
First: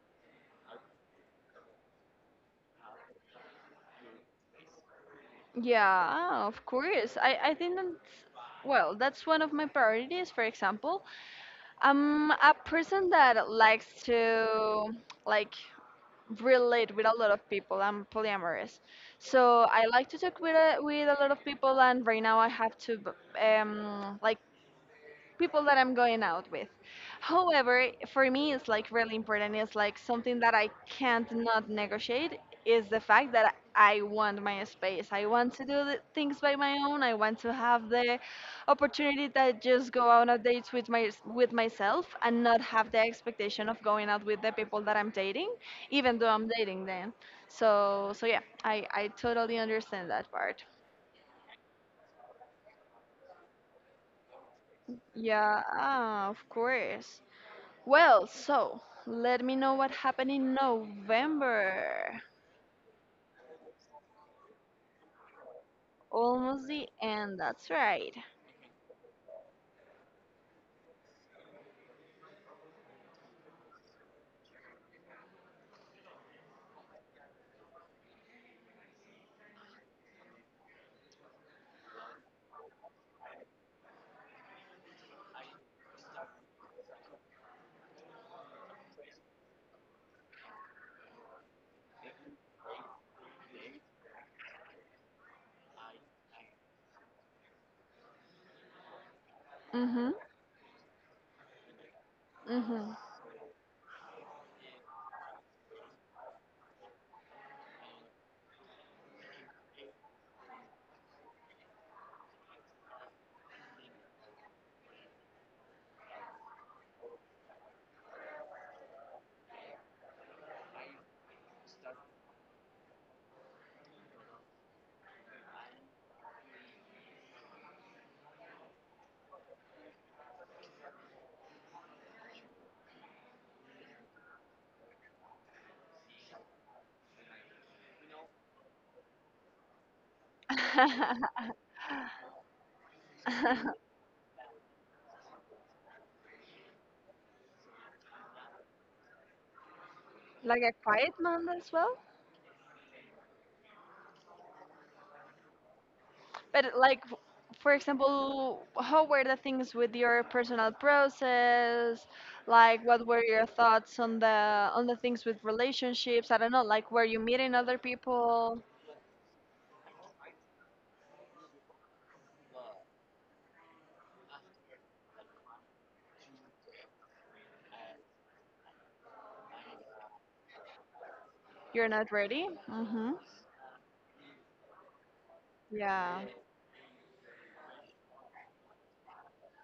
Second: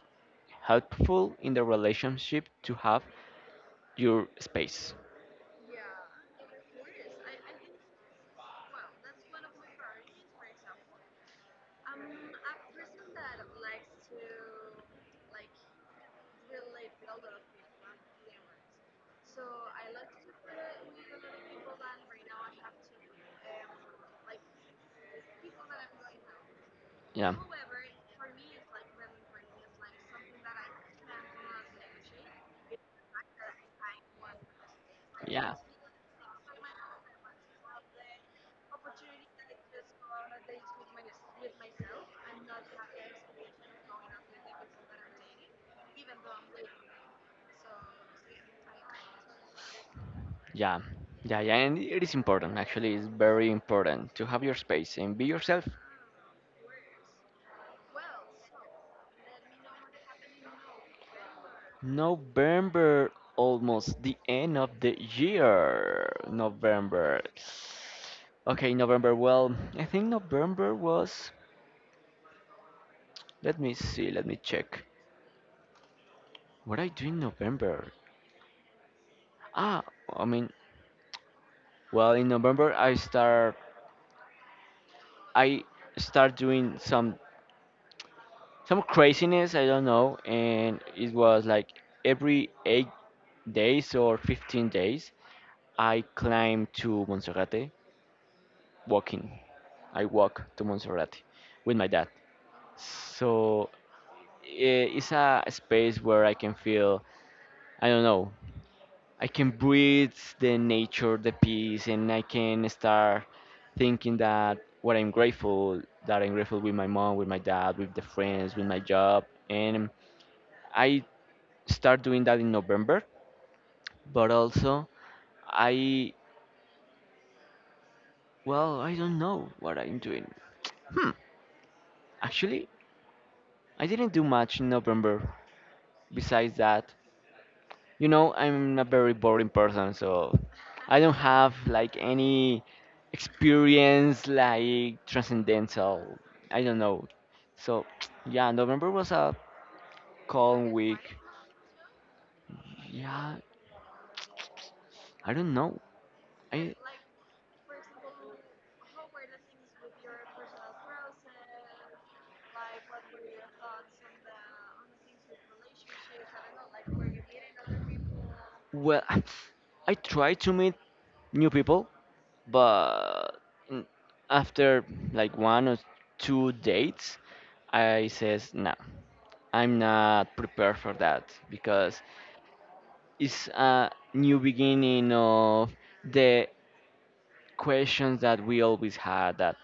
helpful in the relationship to have your space. Yeah, of course. I think that's that's one of my priorities, for example. I'm a person that likes to like relate with a lot of people. I'm polyamorous, so I like to talk with a lot of people. And right now, I have to like people that I'm going out with. Yeah. However, for me, it's like really important. It's like something that I can't not negotiate is the fact that I want my space. I want Yeah. to do the things by my own. I want to have the opportunity to just go out on dates with my with myself and not have the expectation of going out with the people that I'm dating, even though I'm dating them. So yeah, I totally understand that part. Yeah, yeah, yeah, and it is important. Actually, it's very important to have your space and be yourself. Yeah, ah, of course. Well, so let me know what happened in November. November, almost the end of the year. Almost the November. end, that's right. Okay, November. Well, I think November was— let me see, let me check. What I do in November? Ah, I mean, well, in November I start— I start doing some craziness, I don't know, and it was like every 8 days or 15 days I climbed to Monserrate walking. I Mm-hmm. walk to Monserrate with my dad. Mm-hmm. So it's a space where I can feel, I don't know, I can breathe the nature, the peace, and I can start thinking that what I'm grateful, that I'm grateful with my mom, with my dad, with the friends, with my job. And I start doing that in November, but also I, well, I don't know what I'm doing. Hmm, actually, I didn't do much in November. Besides that, you know, I'm a very boring person, so I don't have like any experience like transcendental. I don't know. So yeah, November was a Like calm a week. quiet month as well. Yeah, I don't know. I— But like for example, how were the things with your personal process? Like what were your thoughts on the things with relationships? I don't know, like were you meeting other people? well, I try to meet new people, but n- after like one or two dates, I says no, I'm not prepared for that You're because not ready? Mm-hmm. it's a new beginning of Yeah. the questions that we always had, that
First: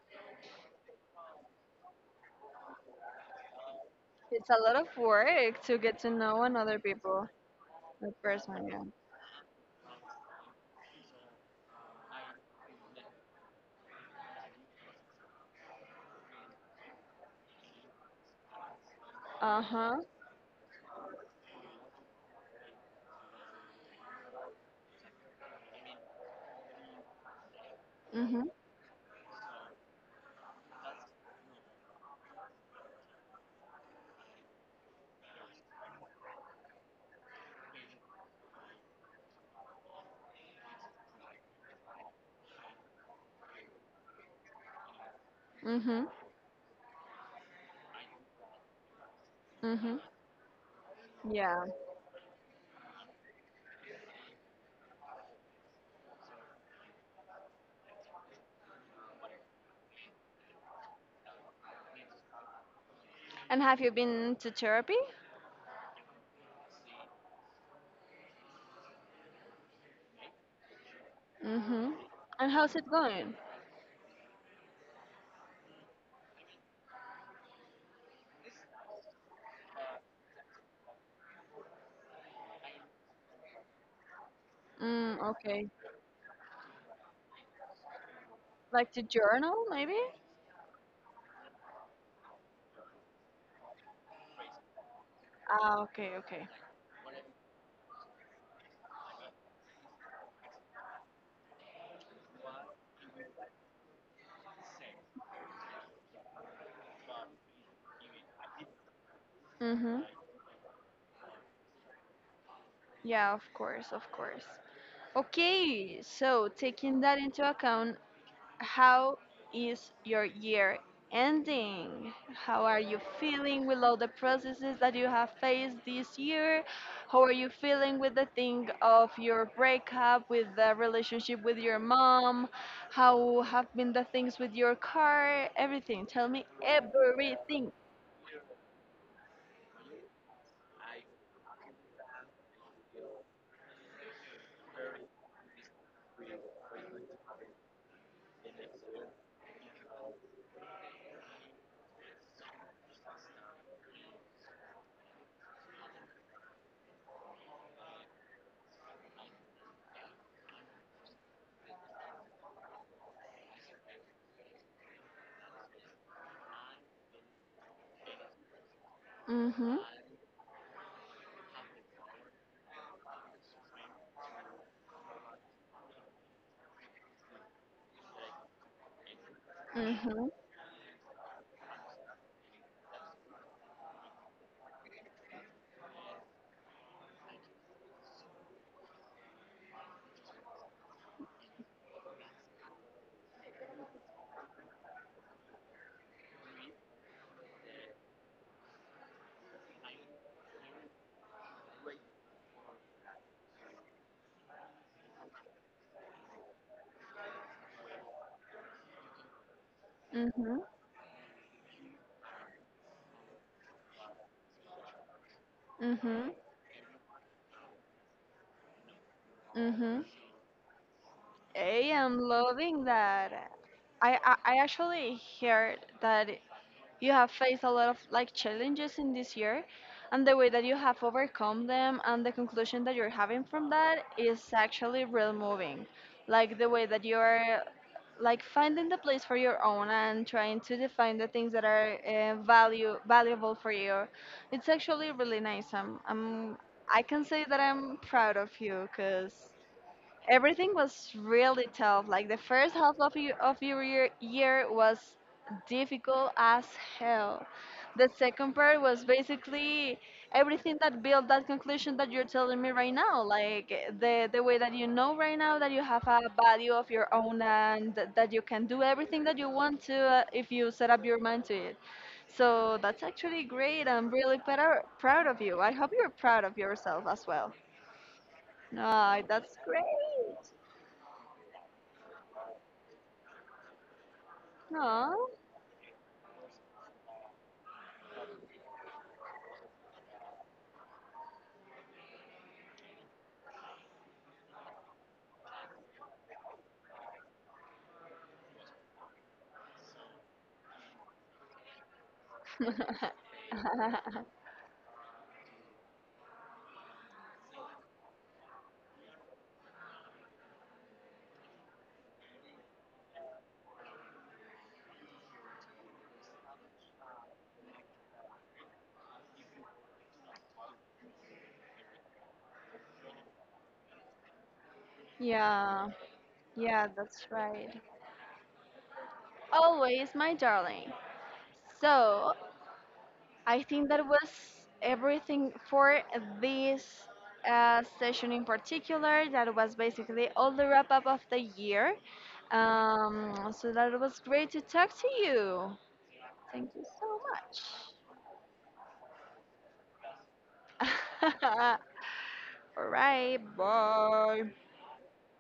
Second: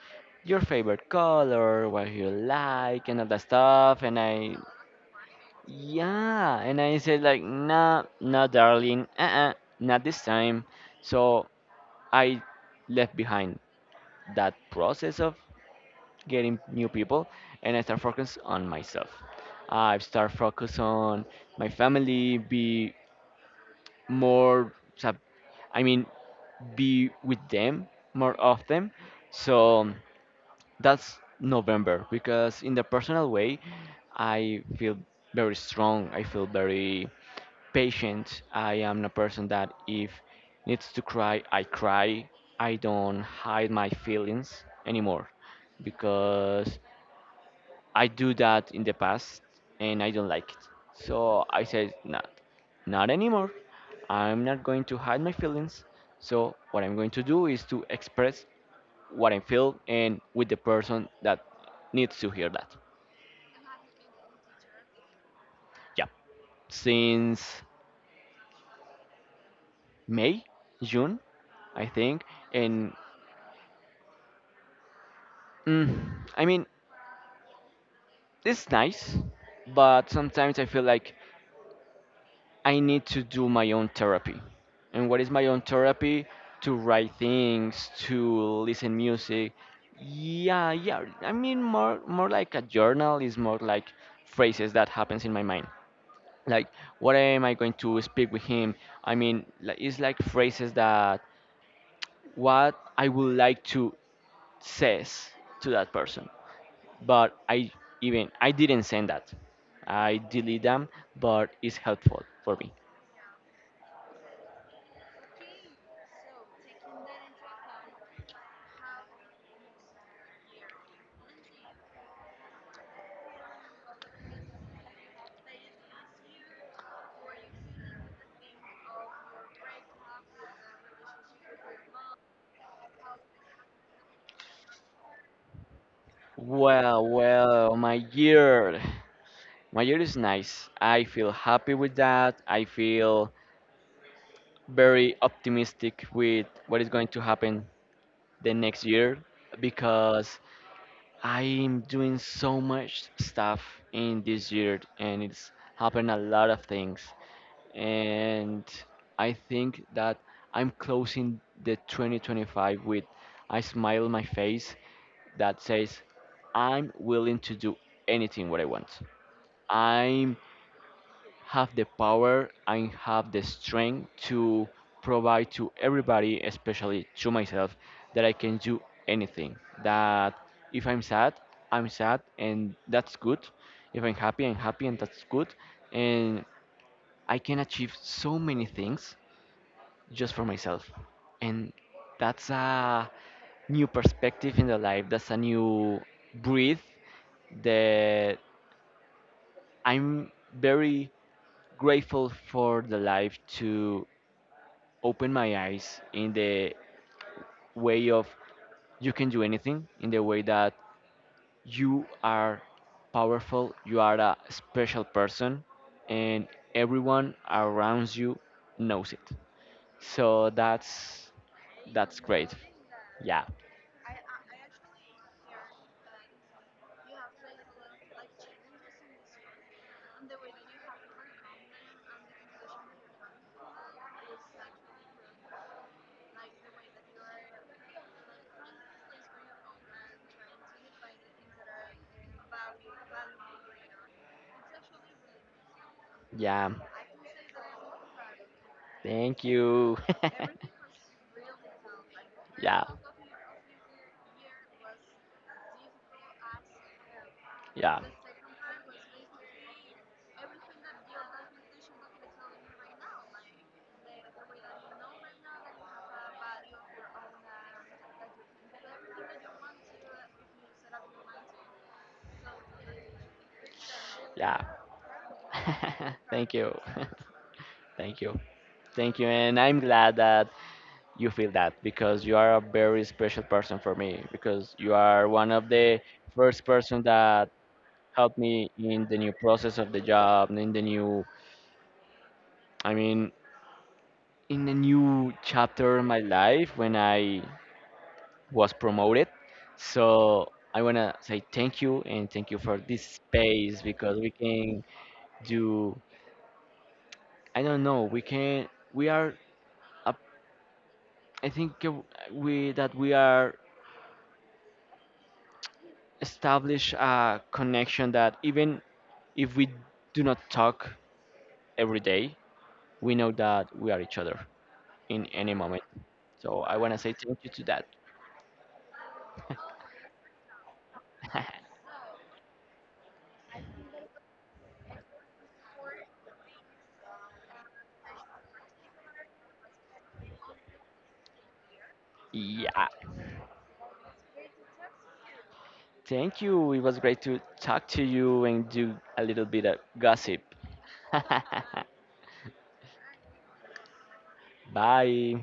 your favorite color, what you like, and all that stuff. And It's I, a lot of work to get to know yeah, another and I said people, like, nah, the nah, person, yeah. darling, uh-uh, not this time. So I left behind that process of getting new people, and I start focus on myself. Uh I huh. start focus on my family, be more so, I mean be with them more Mhm. often. So that's November, because in the personal way I feel very strong, I feel very patient. I am a person that if needs to cry, I cry. I don't hide my feelings anymore, Mhm. because I do that in the past Mhm. and I don't like it. So I Yeah. said, not, not anymore. I'm not going to hide my feelings. So what I'm going to do is to express what I feel, and with the person that needs to hear that. And have you been to therapy? Yeah. Since May, June, I Mhm. think. And how's it And going? mm, I mean, it's nice, but sometimes I feel like I need to do my own therapy. And what Mm, is my own okay. therapy? To write things, to Like listen to music. journal, maybe? Yeah, yeah. I mean, more like a journal, is more like phrases that happens in my mind. Ah, okay, okay. Like, what am I going to speak with him? I mean, like, it's like phrases that what I would like to says to that person. But I— even I didn't send that. Mm-hmm. I delete them, but it's helpful for me. Yeah, of course, of course. Okay, so taking that into account, how is your year ending? How are you feeling with all the processes that you have faced this year? How are you feeling with the thing of your breakup, with the relationship with your mom? How have been the things with your car? Everything. Tell me Well, everything. well, my year. My year is nice. I feel happy with that. I feel very optimistic with what is going to happen the next year, because I'm doing so much stuff in this year and it's happened a lot of things. And I think that I'm closing the 2025 with a smile on my face that says, I'm willing to do anything what I want. Mm-hmm. I have the power, I have the strength to provide to everybody, especially to myself, that I can do anything. That Mm-hmm. if I'm sad, I'm sad, and that's good. If I'm happy, I'm happy, and that's good. And I can achieve so many things just for myself. And that's a new perspective in the life. That's a new breath that— I'm very grateful for the life to open my eyes in the way of, you can do anything, in the way Mm-hmm. that you are powerful, you are a special person, Mm-hmm. and everyone around you knows it. Mm-hmm. So I that's am great. loving Yeah, that. I actually heard that you have faced a lot of like challenges in this year and the way that you have overcome them and the conclusion that you're having from that is actually real moving, like the way that you're like finding the place for your own and trying to define the things that are value valuable for you. It's actually really nice. I'm, yeah. I can say that I'm proud of you because Thank you. everything was really tough. Like the first Yeah. half of your year was difficult as hell. Yeah. The second part was basically everything that built that conclusion that you're telling me right now. Like the way that you know right now that you have a value of your own and that you can do everything that you want to, if you set up your mind to it. So that's actually great. I'm really Yeah. Proud of you. I hope you're proud Thank of you. yourself as well. Thank you. Thank No, you. that's And I'm glad that great. you feel that, because you are a very special person for me, because you are Oh. one of the first person that helped me in the new process of the job, in the new, I mean, in the new chapter of my life when I was promoted. So I want to say thank you, and thank you for this space, because we can do, I don't know, we can, we are, a- I think we, that we are establish a connection that even if we do not talk every day, we know that we are each other in any moment. Yeah, So I yeah, want to say that's thank you to right. that. Always, my darling. So, I think that was everything for this session in particular. That was basically all the wrap up of the year. Yeah. So, that was great to talk to you. Thank you. Thank It you was so great to much. talk to you and do a little bit of gossip. All right, bye. Bye.